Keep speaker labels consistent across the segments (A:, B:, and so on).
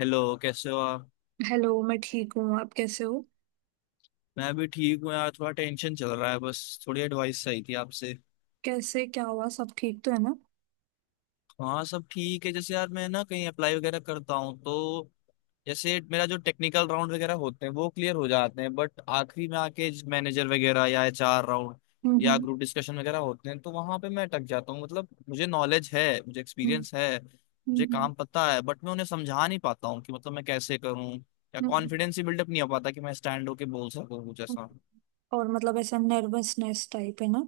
A: Hello, कैसे हो आप।
B: हेलो। मैं ठीक हूँ। आप कैसे हो?
A: मैं भी ठीक हूँ यार, थोड़ा टेंशन चल रहा है बस। थोड़ी एडवाइस चाहिए थी आपसे।
B: कैसे, क्या हुआ? सब ठीक तो है ना?
A: हाँ, सब ठीक है। जैसे यार मैं ना कहीं अप्लाई वगैरह करता हूँ तो जैसे मेरा जो टेक्निकल राउंड वगैरह होते हैं वो क्लियर हो जाते हैं, बट आखिरी में आके मैनेजर वगैरह या एचआर राउंड
B: हम्म।
A: या
B: हम्म।
A: ग्रुप डिस्कशन वगैरह होते हैं तो वहां पे मैं अटक जाता हूँ। मतलब मुझे नॉलेज है, मुझे एक्सपीरियंस है, मुझे
B: हम्म।
A: काम पता है, बट मैं उन्हें समझा नहीं पाता हूँ कि मतलब मैं कैसे करूँ या
B: हम्म।
A: कॉन्फिडेंस ही बिल्डअप नहीं हो पाता कि मैं स्टैंड होके बोल सकूँ कुछ
B: हम्म।
A: ऐसा।
B: और मतलब ऐसा नर्वसनेस टाइप है ना?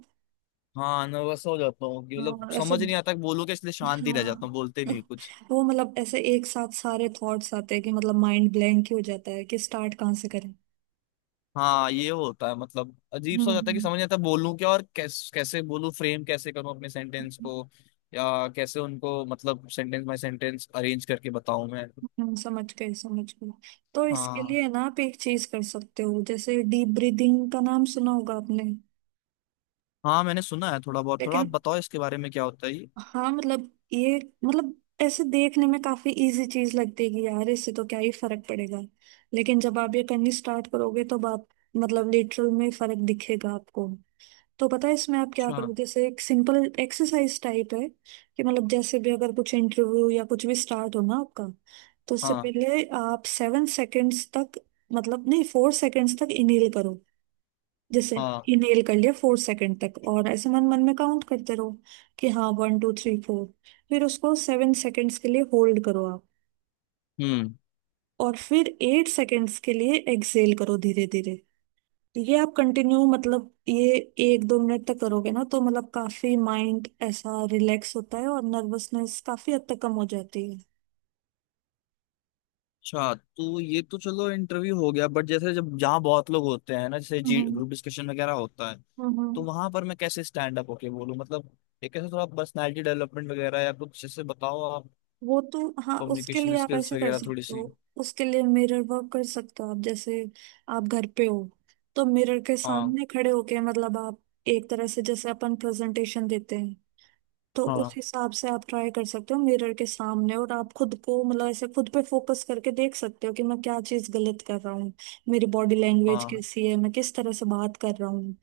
A: हाँ, नर्वस हो जाता हूँ कि
B: हाँ,
A: मतलब
B: और ऐसे।
A: समझ नहीं आता कि बोलूँ क्या, इसलिए शांति रह जाता
B: हाँ।
A: हूँ, बोलते नहीं कुछ।
B: वो मतलब ऐसे एक साथ सारे थॉट्स आते हैं कि मतलब माइंड ब्लैंक ही हो जाता है कि स्टार्ट कहाँ से करें।
A: हाँ, ये होता है, मतलब अजीब सा हो जाता है कि
B: हम्म।
A: समझ नहीं आता बोलूँ क्या और कैसे बोलूँ, फ्रेम कैसे करूँ अपने सेंटेंस
B: हम्म।
A: को या कैसे उनको मतलब सेंटेंस बाय सेंटेंस अरेंज करके बताऊँ मैं।
B: समझ गए समझ गए। तो इसके
A: हाँ।
B: लिए ना आप एक चीज कर सकते हो। जैसे डीप ब्रीदिंग का नाम सुना होगा आपने।
A: हाँ, मैंने सुना है थोड़ा बहुत। थोड़ा
B: लेकिन
A: आप बताओ इसके बारे में, क्या होता है ये।
B: हाँ मतलब ये। मतलब ऐसे देखने में काफी इजी चीज लगतेगी यार। इससे तो क्या ही फर्क पड़ेगा। लेकिन जब आप ये करनी स्टार्ट करोगे तो आप मतलब लिटरल में फर्क दिखेगा आपको। तो पता है इसमें आप क्या
A: अच्छा।
B: करोगे? जैसे एक सिंपल एक्सरसाइज टाइप है कि मतलब जैसे भी अगर कुछ इंटरव्यू या कुछ भी स्टार्ट हो ना आपका। तो उससे
A: हाँ।
B: पहले आप 7 सेकेंड्स तक, मतलब नहीं, 4 सेकेंड्स तक इनहेल करो। जैसे
A: हाँ।
B: ये नेल कर लिया 4 सेकंड तक और ऐसे मन मन में काउंट करते रहो। कि हाँ 1 2 3 4। फिर उसको 7 सेकंड्स के लिए होल्ड करो आप।
A: हम्म।
B: और फिर 8 सेकंड्स के लिए एक्सेल करो धीरे धीरे। ये आप कंटिन्यू मतलब ये एक दो मिनट तक करोगे ना तो मतलब काफी माइंड ऐसा रिलैक्स होता है और नर्वसनेस काफी हद तक कम हो जाती है।
A: अच्छा, तो ये तो चलो इंटरव्यू हो गया, बट जैसे जब जहाँ बहुत लोग होते हैं ना, जैसे जी
B: हम्म।
A: ग्रुप डिस्कशन वगैरह होता है तो
B: हम्म।
A: वहां पर मैं कैसे स्टैंड अप होके बोलूँ। मतलब एक ऐसे थोड़ा पर्सनैलिटी डेवलपमेंट वगैरह या कुछ, जैसे बताओ आप।
B: वो तो हाँ उसके
A: कम्युनिकेशन
B: लिए आप
A: स्किल्स
B: ऐसे कर
A: वगैरह थोड़ी
B: सकते हो।
A: सी।
B: उसके लिए मिरर वर्क कर सकते हो आप। जैसे आप घर पे हो तो मिरर के
A: हाँ।
B: सामने खड़े होके मतलब आप एक तरह से जैसे अपन प्रेजेंटेशन देते हैं। तो
A: हाँ।
B: उस हिसाब से आप ट्राई कर सकते हो मिरर के सामने और आप खुद को मतलब ऐसे खुद पे फोकस करके देख सकते हो कि मैं क्या चीज गलत कर रहा हूँ। मेरी बॉडी लैंग्वेज
A: हाँ।
B: कैसी है? मैं किस तरह से बात कर रहा हूँ?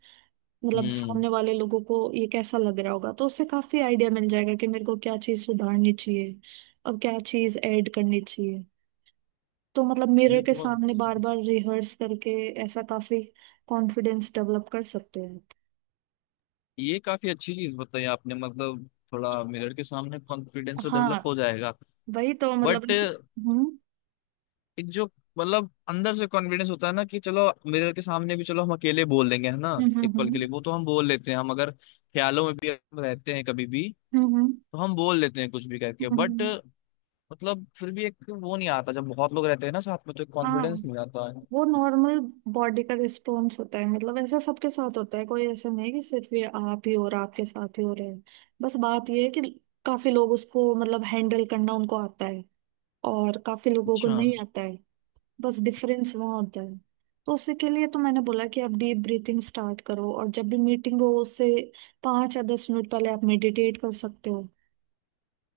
B: मतलब
A: हम्म।
B: सामने वाले लोगों को ये कैसा लग रहा होगा? तो उससे काफी आइडिया मिल जाएगा कि मेरे को क्या चीज सुधारनी चाहिए और क्या चीज ऐड करनी चाहिए। तो मतलब मिरर
A: ये
B: के
A: बहुत।
B: सामने बार बार रिहर्स करके ऐसा काफी कॉन्फिडेंस डेवलप कर सकते हैं।
A: ये काफी अच्छी चीज बताई आपने, मतलब थोड़ा मिरर के सामने कॉन्फिडेंस तो
B: हाँ
A: डेवलप हो जाएगा,
B: वही तो मतलब
A: बट
B: इस- हम्म।
A: एक जो मतलब अंदर से कॉन्फिडेंस होता है ना कि चलो मिरर के सामने भी चलो हम अकेले बोल देंगे है ना,
B: हम्म। हम्म।
A: एक पल के
B: हम्म।
A: लिए वो तो हम बोल लेते हैं, हम अगर ख्यालों में भी रहते हैं कभी भी
B: हम्म।
A: तो हम बोल लेते हैं कुछ भी करके, बट
B: हम्म,
A: मतलब फिर भी एक वो नहीं आता जब बहुत लोग रहते हैं ना साथ में, तो एक
B: हाँ।
A: कॉन्फिडेंस नहीं आता है।
B: वो नॉर्मल बॉडी का रिस्पॉन्स होता है मतलब ऐसा सबके साथ होता है। कोई ऐसा नहीं है कि सिर्फ ये आप ही और आपके साथ ही हो रहे हैं। बस बात ये है कि काफी लोग उसको मतलब हैंडल करना उनको आता है और काफी लोगों को
A: अच्छा।
B: नहीं आता है। बस डिफरेंस वहाँ होता है। तो उसी के लिए तो मैंने बोला कि आप डीप ब्रीथिंग स्टार्ट करो और जब भी मीटिंग हो उससे 5 या 10 मिनट पहले आप मेडिटेट कर सकते हो।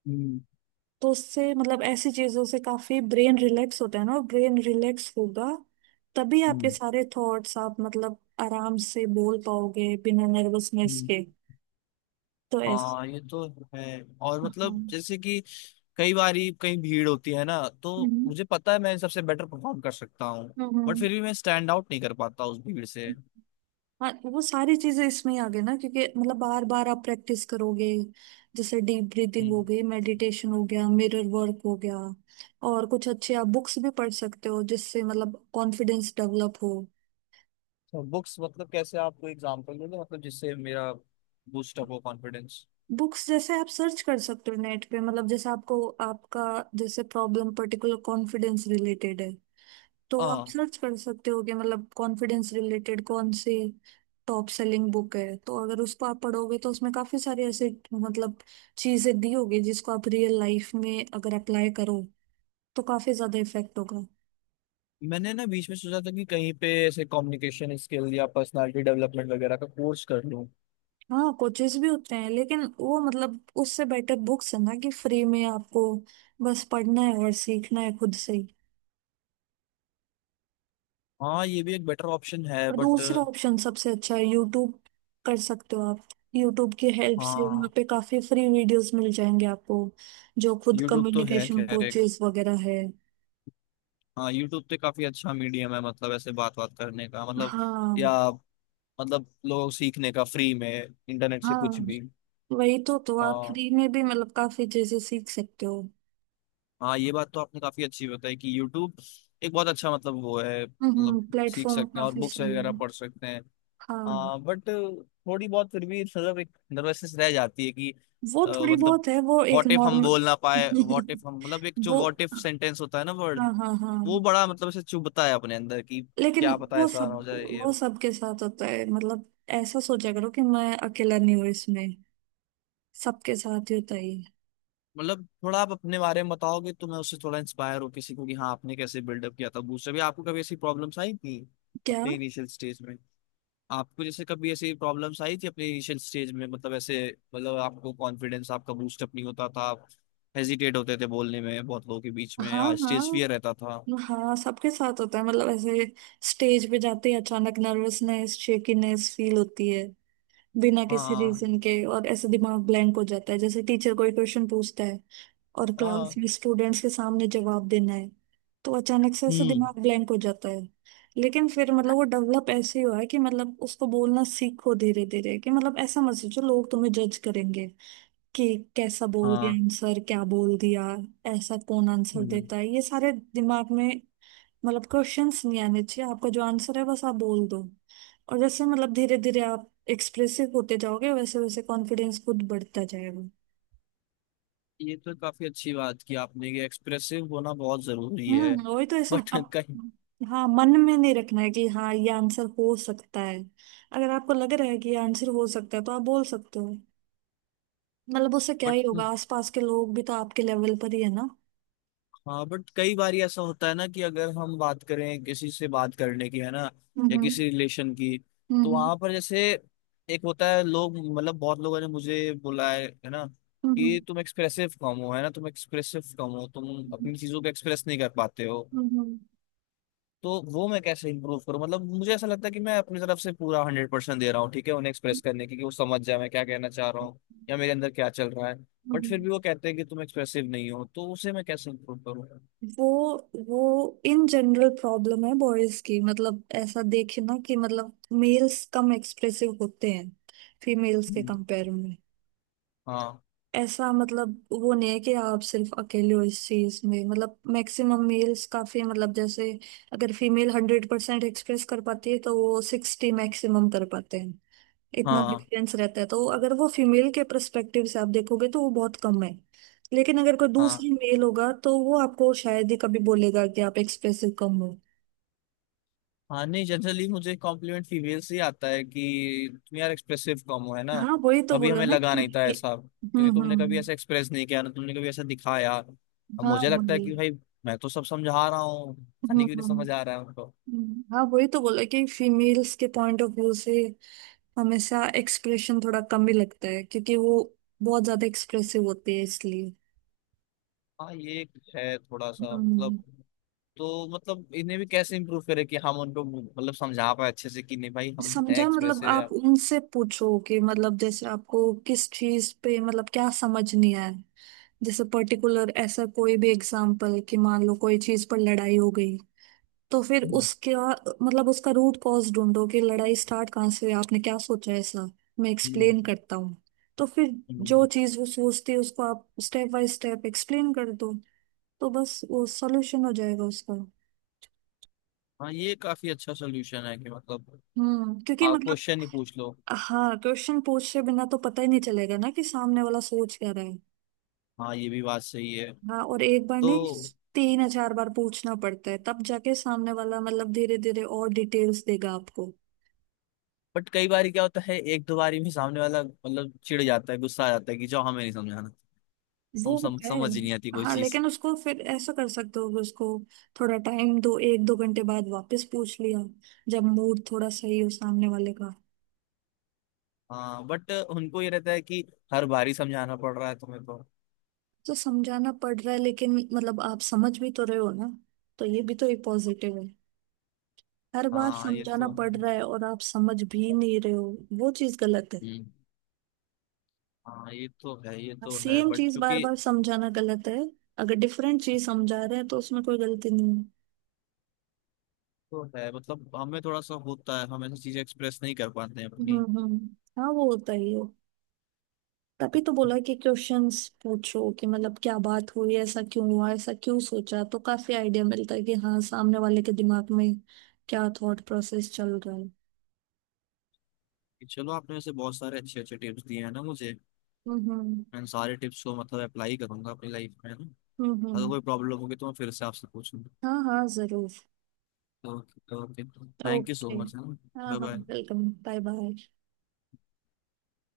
A: हम्म।
B: तो उससे मतलब ऐसी चीजों से काफी ब्रेन रिलैक्स होता है ना और ब्रेन रिलैक्स होगा तभी आपके
A: हम्म।
B: सारे थॉट्स आप मतलब आराम से बोल पाओगे बिना नर्वसनेस
A: हम्म।
B: के। तो ऐसे।
A: हाँ, ये तो है। और मतलब
B: हाँ।
A: जैसे कि कई बारी कहीं भीड़ होती है ना, तो
B: हम्म।
A: मुझे पता है मैं सबसे बेटर परफॉर्म कर सकता हूँ, बट
B: हम्म।
A: फिर भी मैं स्टैंड आउट नहीं कर पाता उस भीड़ से।
B: हाँ वो सारी चीजें इसमें ही आ गई ना क्योंकि मतलब बार बार आप प्रैक्टिस करोगे। जैसे डीप ब्रीदिंग हो
A: हम्म।
B: गई, मेडिटेशन हो गया, मिरर वर्क हो गया और कुछ अच्छे आप बुक्स भी पढ़ सकते हो जिससे मतलब कॉन्फिडेंस डेवलप हो।
A: तो बुक्स मतलब कैसे, आपको एग्जांपल दोगे मतलब जिससे मेरा बूस्ट अप हो कॉन्फिडेंस।
B: बुक्स जैसे आप सर्च कर सकते हो नेट पे मतलब जैसे आपको आपका जैसे प्रॉब्लम पर्टिकुलर कॉन्फिडेंस रिलेटेड है। तो आप
A: हाँ,
B: सर्च कर सकते हो कि मतलब कॉन्फिडेंस रिलेटेड कौन से टॉप सेलिंग बुक है, तो अगर उसको आप पढ़ोगे तो उसमें काफी सारे ऐसे मतलब चीजें दी होगी जिसको आप रियल लाइफ में अगर अप्लाई करो तो काफी ज्यादा इफेक्ट होगा।
A: मैंने ना बीच में सोचा था कि कहीं पे ऐसे कम्युनिकेशन स्किल या पर्सनालिटी डेवलपमेंट वगैरह का कोर्स कर लूँ।
B: हाँ कोचेस भी होते हैं लेकिन वो मतलब उससे बेटर बुक्स है ना कि फ्री में आपको बस पढ़ना है और सीखना है खुद से।
A: हाँ, ये भी एक बेटर ऑप्शन है,
B: और
A: बट
B: दूसरा ऑप्शन सबसे अच्छा है यूट्यूब। कर सकते हो आप। यूट्यूब की हेल्प से वहाँ
A: हाँ
B: पे काफी फ्री वीडियोस मिल जाएंगे आपको जो खुद
A: यूट्यूब तो है
B: कम्युनिकेशन
A: खैर एक।
B: कोचेस वगैरह है।
A: हाँ, यूट्यूब तो काफी अच्छा मीडियम है मतलब ऐसे बात बात करने का मतलब
B: हाँ।
A: या मतलब लोग सीखने का फ्री में, इंटरनेट से कुछ
B: हाँ
A: भी।
B: वही तो आप
A: और
B: फ्री में भी मतलब काफी चीजें सीख सकते हो।
A: हाँ, ये बात तो आपने काफी अच्छी बताई कि यूट्यूब एक बहुत अच्छा मतलब वो है, मतलब सीख
B: प्लेटफॉर्म
A: सकते हैं और
B: काफी
A: बुक्स
B: सही
A: वगैरह
B: है।
A: पढ़ सकते हैं।
B: हाँ
A: हाँ, बट थोड़ी बहुत फिर भी मतलब एक नर्वसनेस रह जाती है कि
B: वो थोड़ी
A: मतलब
B: बहुत है, वो एक
A: व्हाट इफ हम
B: नॉर्मल।
A: बोल ना पाए, व्हाट इफ हम मतलब एक जो
B: वो।
A: व्हाट इफ सेंटेंस होता है ना, वर्ड।
B: हाँ हाँ हाँ।
A: वो बड़ा मतलब ऐसे चुभता है अपने अंदर कि
B: लेकिन
A: क्या पता
B: वो
A: ऐसा
B: सब
A: ना हो जाए ये।
B: वो सबके साथ होता है मतलब ऐसा सोचा करो कि मैं अकेला नहीं हूँ इसमें। सबके साथ ही होता है ये।
A: मतलब थोड़ा आप अपने बारे में बताओगे तो मैं उससे थोड़ा इंस्पायर हो किसी को कि हाँ, आपने कैसे बिल्डअप किया था बूस्ट अभी, आपको कभी ऐसी प्रॉब्लम्स आई थी
B: क्या?
A: अपने इनिशियल स्टेज में। आपको जैसे कभी ऐसी प्रॉब्लम्स आई थी अपने इनिशियल स्टेज में, मतलब ऐसे मतलब आपको कॉन्फिडेंस आपका बूस्टअप नहीं होता था, आप हेजिटेट होते थे बोलने में बहुत लोगों के बीच में,
B: हाँ
A: स्टेज
B: हाँ
A: फियर रहता था।
B: हाँ सबके साथ होता है मतलब ऐसे स्टेज पे जाते ही अचानक नर्वसनेस, शेकीनेस फील होती है बिना किसी
A: हाँ।
B: रीजन के और ऐसे दिमाग ब्लैंक हो जाता है। जैसे टीचर कोई क्वेश्चन पूछता है और क्लास
A: हाँ।
B: में स्टूडेंट्स के सामने जवाब देना है तो अचानक से ऐसे
A: हम्म।
B: दिमाग ब्लैंक हो जाता है। लेकिन फिर मतलब वो डेवलप ऐसे ही हुआ है कि मतलब उसको बोलना सीखो धीरे धीरे कि मतलब ऐसा मत सोचो लोग तुम्हें जज करेंगे कि कैसा बोल दिया
A: हाँ।
B: आंसर, क्या बोल दिया। ऐसा कौन आंसर
A: हम्म।
B: देता है, ये सारे दिमाग में मतलब क्वेश्चंस नहीं आने चाहिए। आपका जो आंसर है बस आप बोल दो। और जैसे मतलब धीरे धीरे आप एक्सप्रेसिव होते जाओगे वैसे वैसे कॉन्फिडेंस खुद बढ़ता जाएगा।
A: ये तो काफी अच्छी बात की आपने कि एक्सप्रेसिव होना बहुत जरूरी है,
B: वही तो ऐसा
A: बट
B: अब।
A: कहीं।
B: हाँ मन में नहीं रखना है कि हाँ ये आंसर हो सकता है। अगर आपको लग रहा है कि ये आंसर हो सकता है तो आप बोल सकते हो। मतलब उससे क्या
A: बट
B: ही होगा, आसपास के लोग भी तो आपके लेवल पर ही है ना।
A: हाँ, बट कई बार ऐसा होता है ना कि अगर हम बात करें किसी से, बात करने की है ना या
B: हम्म।
A: किसी रिलेशन की, तो
B: हम्म।
A: वहां पर जैसे एक होता है लोग मतलब बहुत लोगों ने मुझे बोला है ना
B: हम्म।
A: कि तुम एक्सप्रेसिव कम हो है ना, तुम एक्सप्रेसिव कम हो, तुम अपनी चीजों को एक्सप्रेस नहीं कर पाते हो,
B: हम्म।
A: तो वो मैं कैसे इंप्रूव करूँ। मतलब मुझे ऐसा लगता है कि मैं अपनी तरफ से पूरा हंड्रेड परसेंट दे रहा हूँ ठीक है उन्हें एक्सप्रेस करने की कि वो समझ जाए मैं क्या कहना चाह रहा हूँ या मेरे अंदर क्या चल रहा है, बट फिर भी वो कहते हैं कि तुम एक्सप्रेसिव नहीं हो, तो उसे मैं कैसे इंप्रूव करूँ।
B: वो वो इन जनरल प्रॉब्लम है बॉयज की। मतलब ऐसा देखे ना कि मतलब मेल्स कम एक्सप्रेसिव होते हैं फीमेल्स के
A: हम्म।
B: कंपेयर में।
A: हाँ।
B: ऐसा मतलब वो नहीं है कि आप सिर्फ अकेले हो इस चीज में। मतलब मैक्सिमम मेल्स काफी मतलब जैसे अगर फीमेल 100% एक्सप्रेस कर पाती है तो वो 60 मैक्सिमम कर पाते हैं। इतना
A: हाँ।
B: डिफरेंस रहता है, तो अगर वो फीमेल के परस्पेक्टिव से आप देखोगे तो वो बहुत कम है। लेकिन अगर कोई
A: हाँ।
B: दूसरी मेल होगा तो वो आपको शायद ही कभी बोलेगा कि आप एक्सप्रेसिव कम हो।
A: हाँ, नहीं जनरली मुझे कॉम्प्लीमेंट फीमेल से ही आता है कि तुम यार एक्सप्रेसिव कम हो है ना,
B: हाँ वही तो
A: कभी
B: बोला
A: हमें
B: ना
A: लगा नहीं था
B: क्योंकि
A: ऐसा क्योंकि
B: हम्म।
A: तुमने कभी
B: हम्म।
A: ऐसा एक्सप्रेस नहीं किया ना, तुमने कभी ऐसा दिखाया। अब
B: हाँ
A: मुझे लगता है
B: वही।
A: कि भाई मैं तो सब समझा रहा हूँ, पता
B: हम्म।
A: नहीं क्यों नहीं समझ आ रहा है उनको।
B: हाँ वही तो बोला कि फीमेल्स के पॉइंट ऑफ व्यू से हमेशा एक्सप्रेशन थोड़ा कम ही लगता है क्योंकि वो बहुत ज्यादा एक्सप्रेसिव होते हैं इसलिए।
A: हाँ, ये एक है थोड़ा सा मतलब।
B: हम्म।
A: तो मतलब इन्हें भी कैसे इम्प्रूव करे कि हम उनको मतलब समझा पाए अच्छे से कि नहीं भाई, हम हैं
B: समझा मतलब
A: एक्सप्रेसिव
B: आप
A: यार।
B: उनसे पूछो कि मतलब जैसे आपको किस चीज पे मतलब क्या समझ नहीं आया। जैसे पर्टिकुलर ऐसा कोई भी एग्जाम्पल कि मान लो कोई चीज पर लड़ाई हो गई तो फिर
A: हम्म।
B: उसके मतलब उसका रूट कॉज ढूंढो कि लड़ाई स्टार्ट कहाँ से हुई, आपने क्या सोचा है, ऐसा मैं
A: हम्म।
B: एक्सप्लेन करता हूँ। तो फिर जो
A: हम्म।
B: चीज वो सोचती है उसको आप स्टेप बाय स्टेप एक्सप्लेन कर दो, तो बस वो सॉल्यूशन हो जाएगा उसका।
A: हाँ, ये काफी अच्छा सोल्यूशन है कि मतलब
B: क्योंकि
A: आप
B: मतलब
A: क्वेश्चन ही पूछ लो।
B: हाँ, क्वेश्चन पूछे बिना तो पता ही नहीं चलेगा ना कि सामने वाला सोच क्या रहा है।
A: हाँ, ये भी बात सही है।
B: हाँ, और एक बार नहीं,
A: तो
B: 3 या 4 बार पूछना पड़ता है, तब जाके सामने वाला मतलब धीरे धीरे और डिटेल्स देगा आपको।
A: बट कई बार क्या होता है एक दो बारी में सामने वाला मतलब चिढ़ जाता है, गुस्सा आ जाता है कि जो हमें नहीं समझाना,
B: वो होता है
A: समझ ही नहीं आती कोई
B: हाँ,
A: चीज।
B: लेकिन उसको फिर ऐसा कर सकते हो कि उसको थोड़ा टाइम दो, एक दो घंटे बाद वापस पूछ लिया जब मूड थोड़ा सही हो सामने वाले का।
A: हाँ, बट उनको ये रहता है कि हर बारी समझाना पड़ रहा है तुम्हें, तो
B: तो समझाना पड़ रहा है लेकिन मतलब आप समझ भी तो रहे हो ना, तो ये भी तो एक पॉजिटिव है। हर बार
A: हाँ ये
B: समझाना
A: तो
B: पड़
A: है।
B: रहा है और आप समझ भी नहीं रहे हो, वो चीज गलत है।
A: हम्म। हाँ, ये तो है, ये तो है
B: सेम
A: बट
B: चीज बार
A: क्योंकि
B: बार समझाना गलत है, अगर डिफरेंट चीज समझा रहे हैं तो उसमें कोई गलती नहीं है।
A: तो है मतलब हमें थोड़ा सा होता है, हम ऐसी चीजें एक्सप्रेस नहीं कर पाते हैं
B: हम्म।
A: अपनी।
B: हम्म। हाँ वो होता ही है, तभी तो बोला कि क्वेश्चंस पूछो कि मतलब क्या बात हुई, ऐसा क्यों हुआ, ऐसा क्यों सोचा, तो काफी आइडिया मिलता है कि हाँ सामने वाले के दिमाग में क्या थॉट प्रोसेस चल रहा है।
A: कि चलो आपने वैसे बहुत सारे अच्छे अच्छे टिप्स दिए हैं ना मुझे,
B: हम्म। हम्म।
A: मैं इन सारे टिप्स को मतलब अप्लाई करूंगा अपनी लाइफ में है ना।
B: हम्म।
A: अगर
B: हम्म।
A: कोई प्रॉब्लम होगी तो मैं फिर से आपसे पूछूंगा।
B: हाँ हाँ जरूर।
A: Okay okay, thank you so
B: okay.
A: Much है ना।
B: हाँ
A: बाय
B: हाँ
A: बाय।
B: Welcome, bye bye.